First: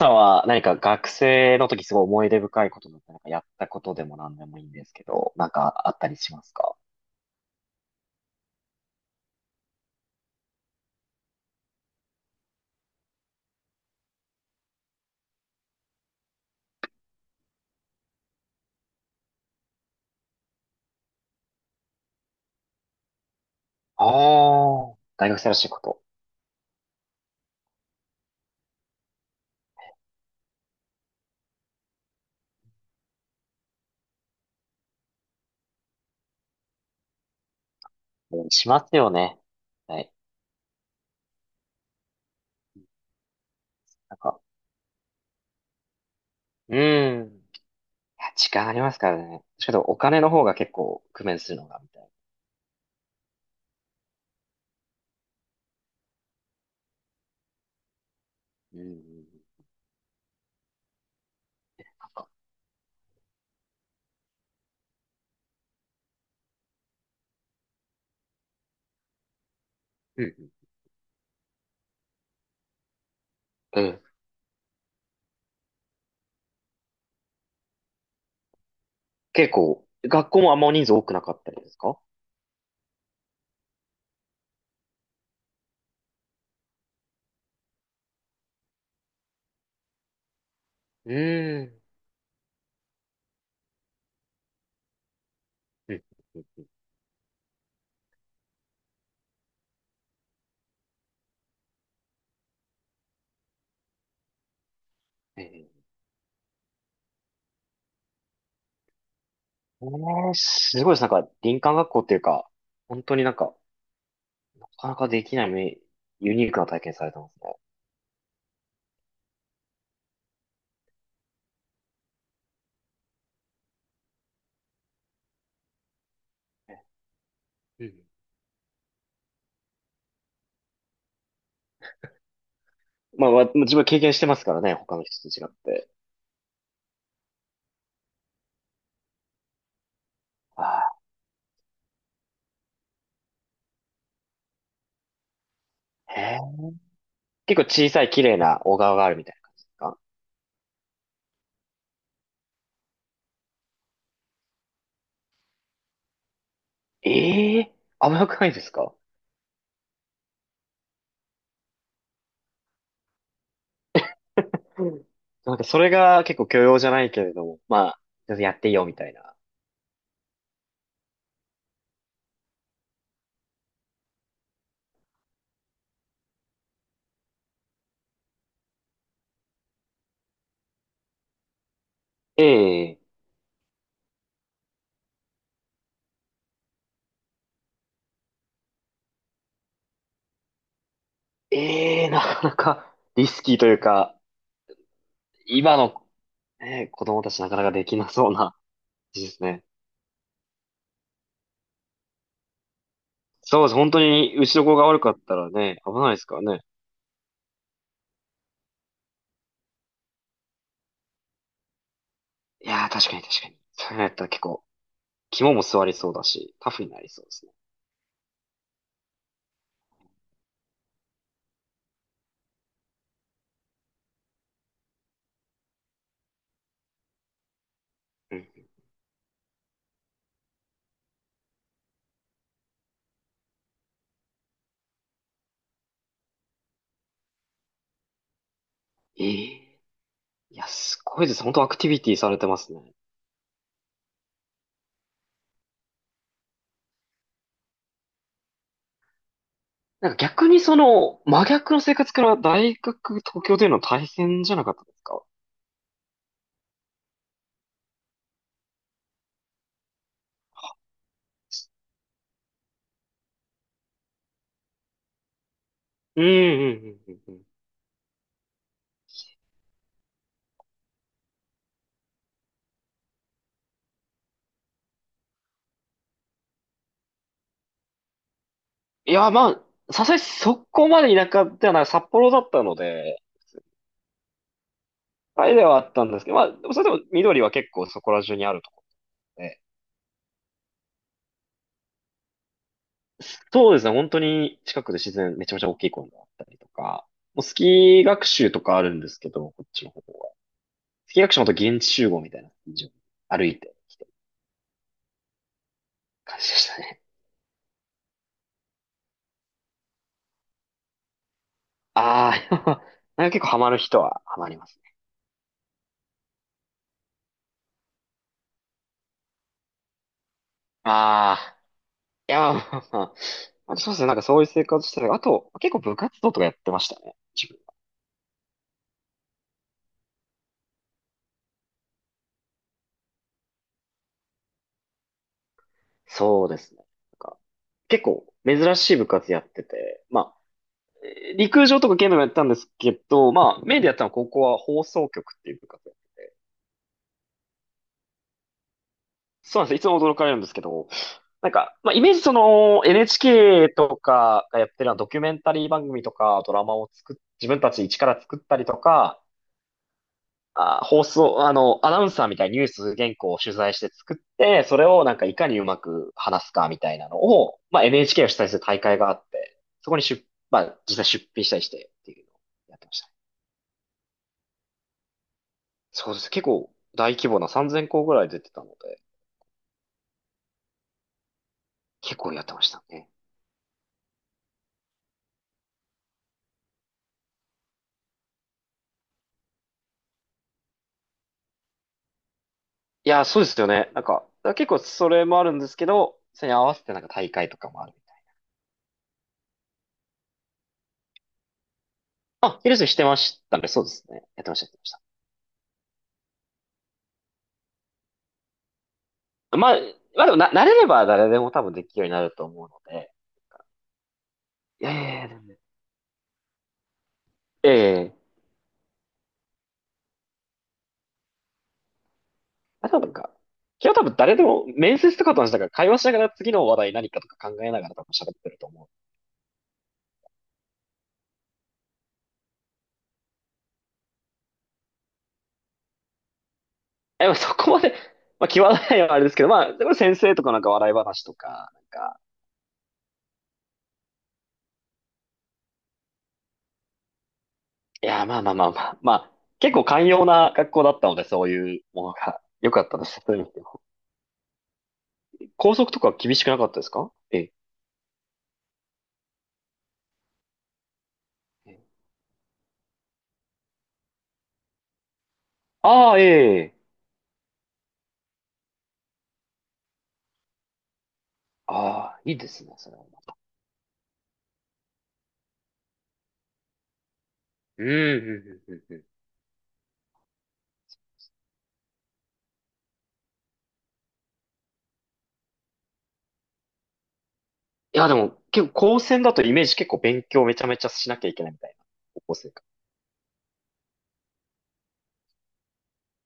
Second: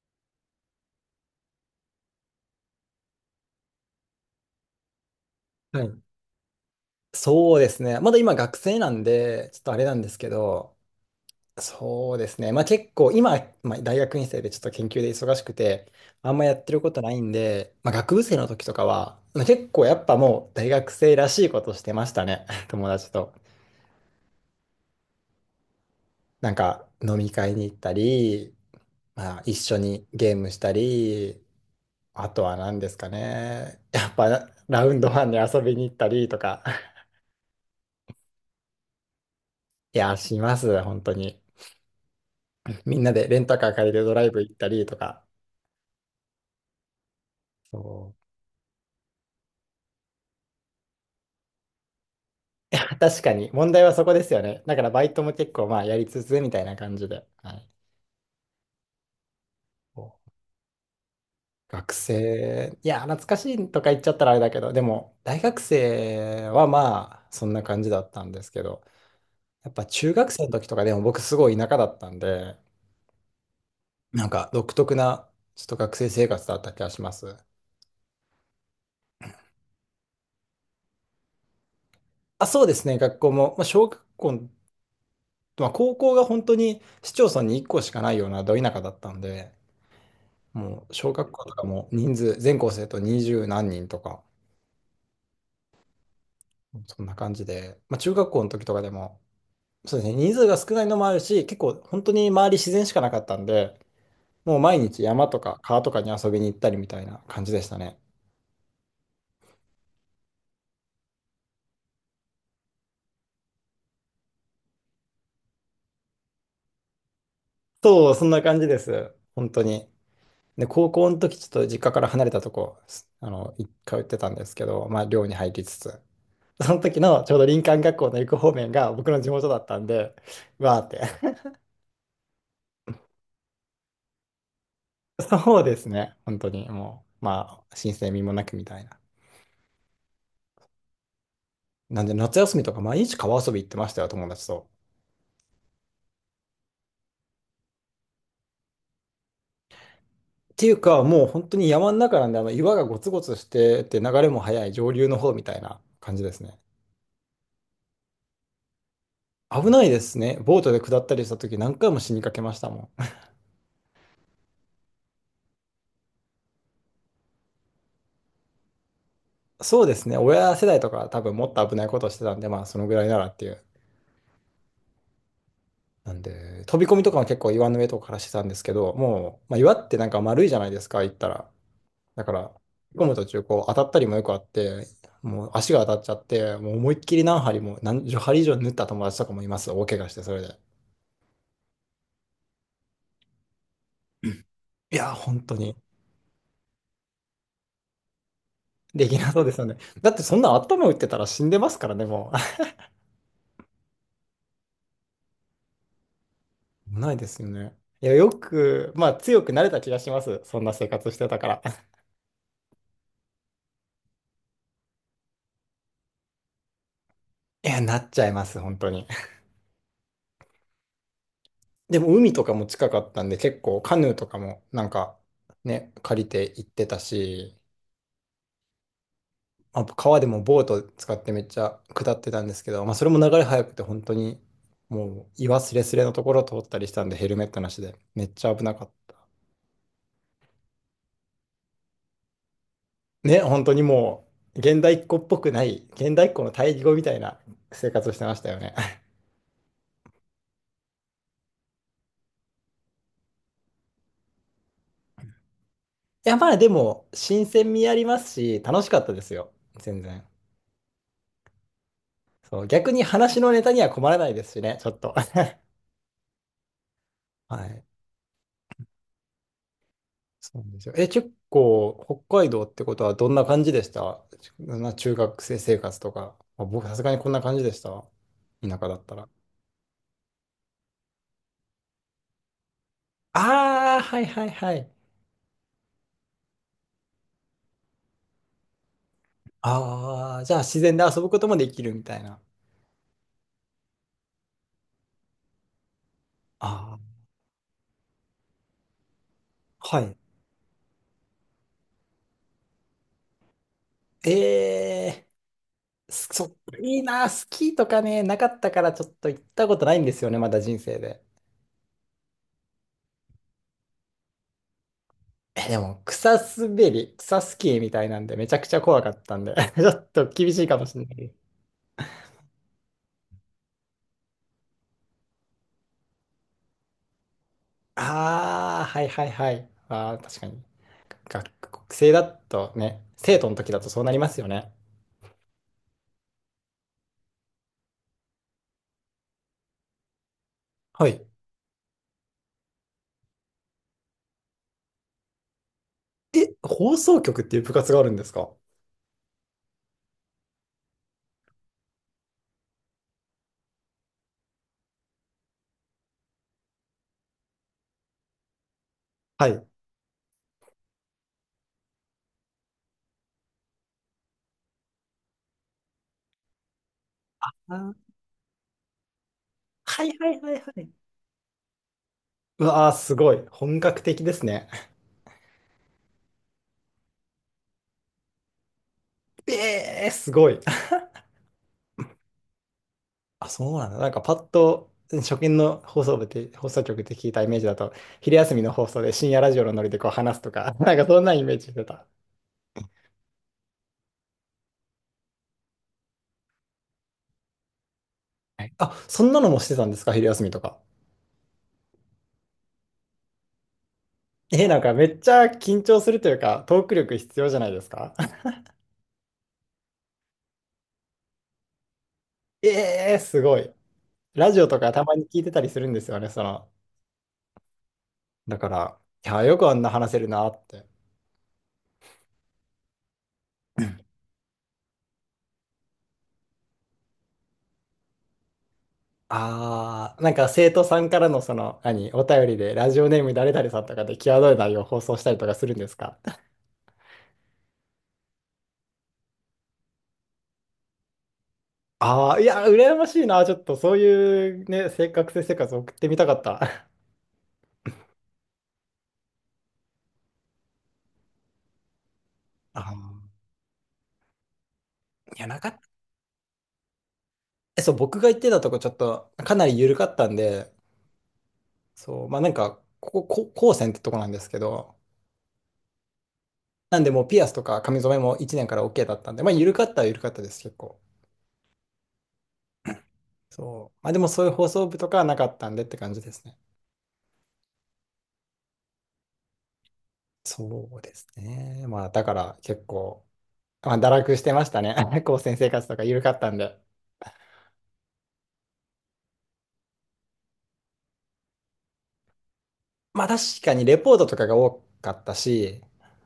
さんは何か学生の時すごい思い出深いことだったりなんかやったことでも何でもいいんですけど、なんはかあっい。たりしますか？そうですね。まだ今学生なんで、ちょっとあれなんですけど、そうですね。まあ結構今、まあ、大学院生でちょっと研究で忙しくて、あんまやってることないんで、まあ学部生の時とかは、まあ結構やっぱもう大学生らしいことしてましたね。友達と。ああー、大学生らしいこと。なんか飲み会に行ったり、まあ一緒にゲームしたり、あとは何ですかね。やっぱラウンドワンに遊びに行ったりとか、うんしますよね。いはい。や、します、本当に。みんなでレンタカー借りてドなんライブか、行ったりとか。うん。いそや、時間ありますからね。しかもお金の方が結構工面するのが、みたいう。確かに、問題はそこですよね。だからバイトも結構まあやりつつみたいな感じで。はい。な。うんうんうん。そう学なんか、生、いや、懐かしいとか言っちゃったらあれだけど、でも、大学生はまあ、そんな感じだったんですけど、やっぱ中う学生んの時とかでも僕すごい田舎だったんで、うん。うん。なんか独特な、ちょっと学生生活だった気がします。結構、学校もあんま人数多くなかったりですか？あ、そうですね、学校も、まあ、小学校、まあ、高校が本当に市町村に1校しかないようなど田舎だったんで、もう小う学校とかん。も人数、全校生徒二十何人とか、うん。うんうん。そんな感じで、まあ、中学校の時とかでも、そうですね、人数が少ないのもあるし、結構本当に周り自然しかなかったんで、もう毎日山とえー、かえ川とかに遊びに行ったりみたいな感じでしたね。ーすごいです。なんか、林間学校っていうか、本当になんか、なかなかできないめユニークな体験されてますね。そう、そんな感じです。本当に。で、高校の時ちょっと実家から離れたとこ、すあの、い通ってたんですけど、まあ寮に入りつつ、その時のちょうど林間うん。学校の行く方面が僕の地元だったんで、わーってまあ、わ自分は経験してますからね、他の人と違っそうですて。ね。本当に、もう、まあ、申請味もなくみたいな。ああ、なんで、夏休みとか毎日川遊び行ってましたよ、友達と。へえ。結構小さい綺麗な小川があるみたいな感じですか？っていうか、もう本当に山の中なんで、あの岩がゴツゴツしてて、流れも速い上流の方みたいな感じですね。ええ、甘くないですか？危ないですね。ボートで下ったりした時何回も死にかけましたもん。うん。なんかそれが結構許容じゃないけれども、まあ、全然やっていいよみたいな。そうですね。親世代とか多分もっと危ないことをしてたんで、まあそのぐらいならっていう。なんで、飛び込みとかも結構岩の上とかからしてたんですけど、もう、まあ、岩ってなんか丸いじゃないですか、行ったら。だから、え引え、っ込む途中、こう、当たったりもよくあって、もう足が当たっちゃって、もう思いっきり何針も、何十針以上縫った友達とかもいます。大怪我して、それで。ええ、なかなかリスキーというか、いや、本当に。今の、ね、子供たちなかなかできなそうな感できじでなそすうですね。よね。だってそんな頭打ってたら死んでますからね、もう。そうです。本当に、うちの子が悪かったらね、危ないですからね。ないですよね。いや、よく、まあ強くなれた気がします。そんな生活してたから。いやー、確かに確かに。それやったら結構、肝も座りそうだし、タフになりそうですね。いや、なっちゃいます、本当に。でも海とかも近かったんで、結構カヌーとかもなんかね、借りて行ってたし、うん。まあ、川でもボート使ってめっちゃ下ってたんですけど、まあ、それも流れ速くて本当にもう岩すれすれのところを通ったりしたんでヘルメットなしでめっちゃ危なかっえた。え、いや、すごいです。本当アクティビティされてますね。ね、本当にもう現代っ子っぽくない現代っ子の対義語みたいな生活をしてましたよね。なんか逆にその、真逆の生活から大学、東京での大変じゃなかったですか？ いやまあでも新鮮味ありますし楽しかったですよ。全然。そう、逆に話のネタには困らないですしね、ちょっと。うん、うん、うん、うん。うん。はい。そうなんですよ。え、結構、北海道ってことはどんな感じでしたちな中学生生活とか。まあ、僕、さすがにこんな感じでした。田舎だっいたら。や、まあ、さすがにそこまで田舎ではない、札幌だったので、ああ、はいはいはい。あれではあったんですけど、まあ、でもそれでも緑は結構そこら中にあるところで、ああ、じゃあ自然で遊ぶこともできるみたいな。そうですね、本当に近くで自然、めちゃめちゃ大きい公園があったりとあか、もうスキー学習とかあるんですけど、こっちのあ、は方い。は。スキー学習もと現地集合みたいな感じで歩いてきてるええー、感そっじでか、したいね。いな、スキーとかね、なかったからちょっと行ったことないんですよね、まだ人生で。ああ、なんか結構ハマる人はハマりますね。え、でも、草滑り、草スキーみたいなんで、めちゃくちゃ怖かったんで、ちょっと厳しいかもしれない。ああ、いや、まあ、そうですね、なんかそういう生活してたりあと、結構部活動とかやってましたね、自分。ああ、はいはいはい。ああ、確かに。学生だとね、生徒の時だとそうなりますよね。そうですね。なんか結構珍しい部活やってて、まあ、はい。陸上とか剣道もやったんですけど、まあ、メインでやったのは高校は放送局っていう部活で。え、放送局っていう部活があるんですか？そうなんです。いつも驚かれるんですけど、なんか、まあ、イメージその NHK とかがやってるのはドキュメンタリー番組とかドラマを作っ、自分たち一から作ったりとか、はい。あ、放送、あの、アナウンサーみたいにニュース原稿を取材して作って、それをなんかいかにうまく話すかみたいなのを、あまあ、ー、NHK を主催する大会があって、そこにはい出、はいはいまはあ、い。実際出品したりしてっていうのをうやっわてあ、ました。すごい。本格的ですね。そうです。結構大規模な3000校ぐらい出てたので、ええー、すごい。結構やってましたね。あ、そうなんだ。なんかパッと、初見の放送部って、放送局って聞いたイメージだと、昼休みの放送で深夜ラジオのノリでこう話すとか、なんかそんなイメージしてた。いや、そうですよね。なんか、だから結構それもあるんですけど、それに合わせてなんか大会とかもあるみたいはい。あ、そんなのもしてたんですか？昼休みとか。な。あ、ヒルスしてましたね。そうですね。やってましえ、た、やっなてんましかた。めっちゃ緊張するというか、トーク力必要じゃないですか？ まあ、まあでもな、慣れれば誰でも多分できるようになると思えうので。えーすごい。ラジオといやかたいやまいにや、で聞いてもたりするんですよね、その。いやいやいや、だから、いや、よくあんな話せるなって。あとはなんか、今日多分誰でも面接とかと話したから会話しながら次の話題何かとか考えながら多分喋ってると思う。ああ、なんか生徒さんからのその、何、お便りで、ラジオネーム誰々さんとかで際どい内容を放送したりとかするんですか？え、まあそこまで、まあ、際どいのはあれですけど、まあ、でも先生とかなんか笑い話とか、あ あー、いや、羨ましいな。ちょっとそういうね、生活を送ってみたかった。いや、まあ。まあ、結構寛容な学校だったので、そういうものが良 かったです。あそういう意味ではーいや、なかっ校た。則とか厳しくなかったですか？ええ、そう、僕が行ってたとこちょっとかなり緩かったんで、え。そう、まあなんか、ここ、こ高専ってとこなんですけど、ああ、ええ。なんでもうピアスとか髪染めも1年から OK だったんで、まあ緩かったは緩かったです、結構。ああ、いいですね、それは。そう。まあでもそういう放送部とかはなかったんでって感じですね。うん、うん、うん、うん。うん。そうですね。まあだから結構、まあ堕落してましたね。高専生活とか緩かったんで。いや、でも、結構、高専だとイメージ結構勉強めちゃめちゃしなきゃいけないみたいな、高校生か。まあ確かにレポートとかが多かったし、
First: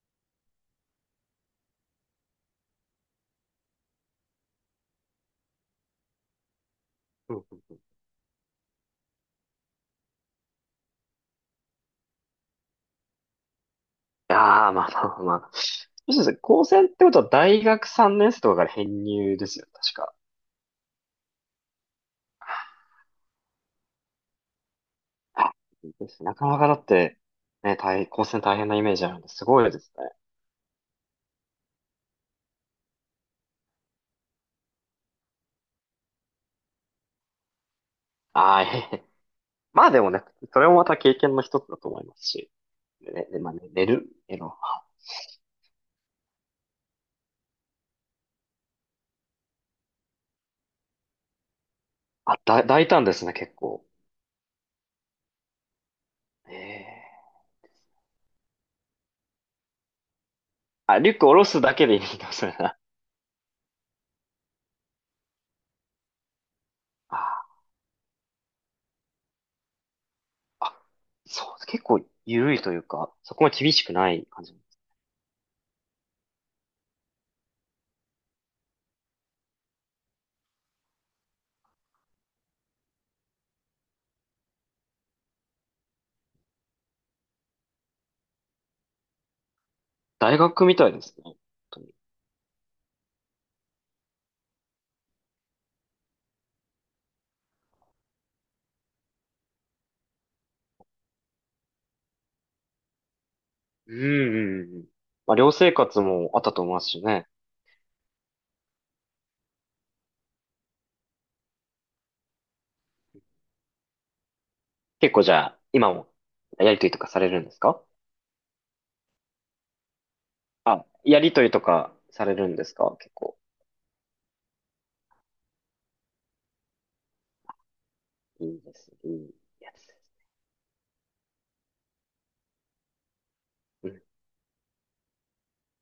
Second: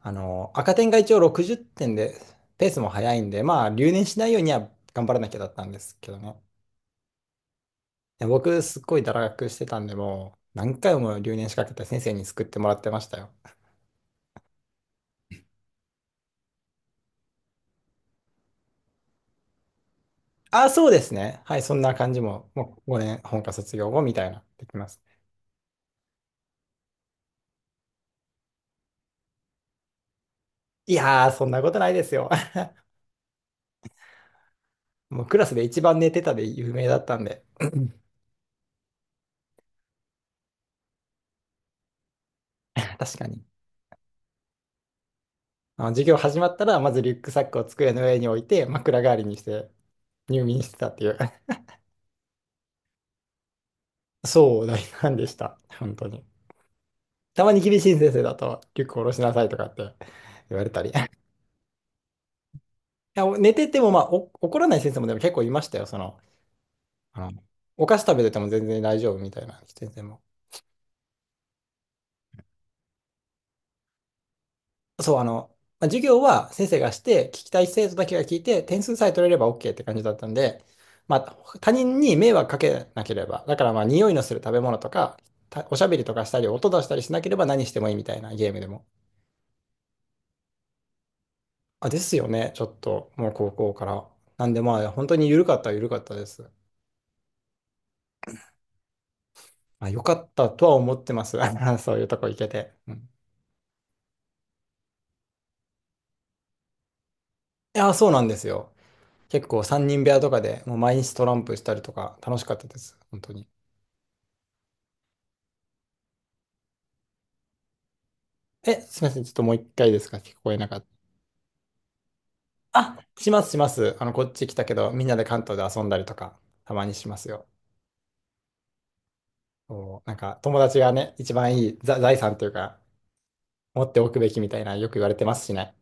あの、赤点が一応60点で、ペースも速いんで、まあ留年しないようには頑張らなきゃだったんですけどね。うんうん。いや僕、すっごい堕落してたんで、もう、何回も留年しかけて先生に救ってもらってましたよ。やー、まあ、そうですね、高専ってことは大学3年生とかから編入ですよ、確か。あ、そうですね。はい、そんな感じも、もう5年、本科卒業後みたいな、できます。あ、いいですね、なかなかだって、ね、高専大変なイメージあるんで、すごいですね。いやー、そんなことないですよ。もうクラスで一番寝てたで有名だったんで、ああ、ええ。まあでもね、それもまた経験の一つだと思いますし。で確ね、かで、に。まあ、ね、寝る、寝あの、授業始まったら、まずリュックサックを机の上に置いて、枕代わりにして入眠してたっていう。あ、だ、大胆ですね、結構。そう大んでした。本当に。ええ、たまに厳しい先生だと、リュック下ろしなさいとかって言われたり。あ、リュック下ろすだけでいいんだ、それな。や、お寝てても、まあ、お怒らない先生もでも結構いましたよ。その、ああの、お菓子食べてても全然大丈夫みたいな先生も。あ、そう、結構緩いというか、そこも厳しくない感じ。そう、あの、まあ授業は先生がして、聞きたい生徒だけが聞いて、点数さえ取れれば OK って感じだったんで、まあ、他人に迷惑かけなければ、だからまあ、匂いのする食べ物とか、たおしゃべりとかしたり、音出したりしなければ何してもいいみたいな。ゲームでも。大学みたいですね、本当あ、に。ですよね、ちょっと、もう高校から。なんでまあ、本当に緩かったは緩かったです。まあ、よかったとは思ってます。そういうとこ行けて。うん。うんうんうんうん。まあ、寮生活もあったと思いますしね。いや、そうなんですよ。結構3人部屋とかでもう毎日トランプしたりとか楽しかったです。本当に。結構じゃあ、今もやりとりとかされるんですか？え、すみません。ちょっともう一回ですか？聞こえなかっあ、た。やりとりとかされるんですかあ、結し構。ますします。あの、こっち来たけど、みんなで関東で遊んだりとか、たまにしますよ。いいですね。いいやつです。そう、なんか友達がね、一番いいざ財産というか、持うってん。おくべきみたいなよく言われてますしね。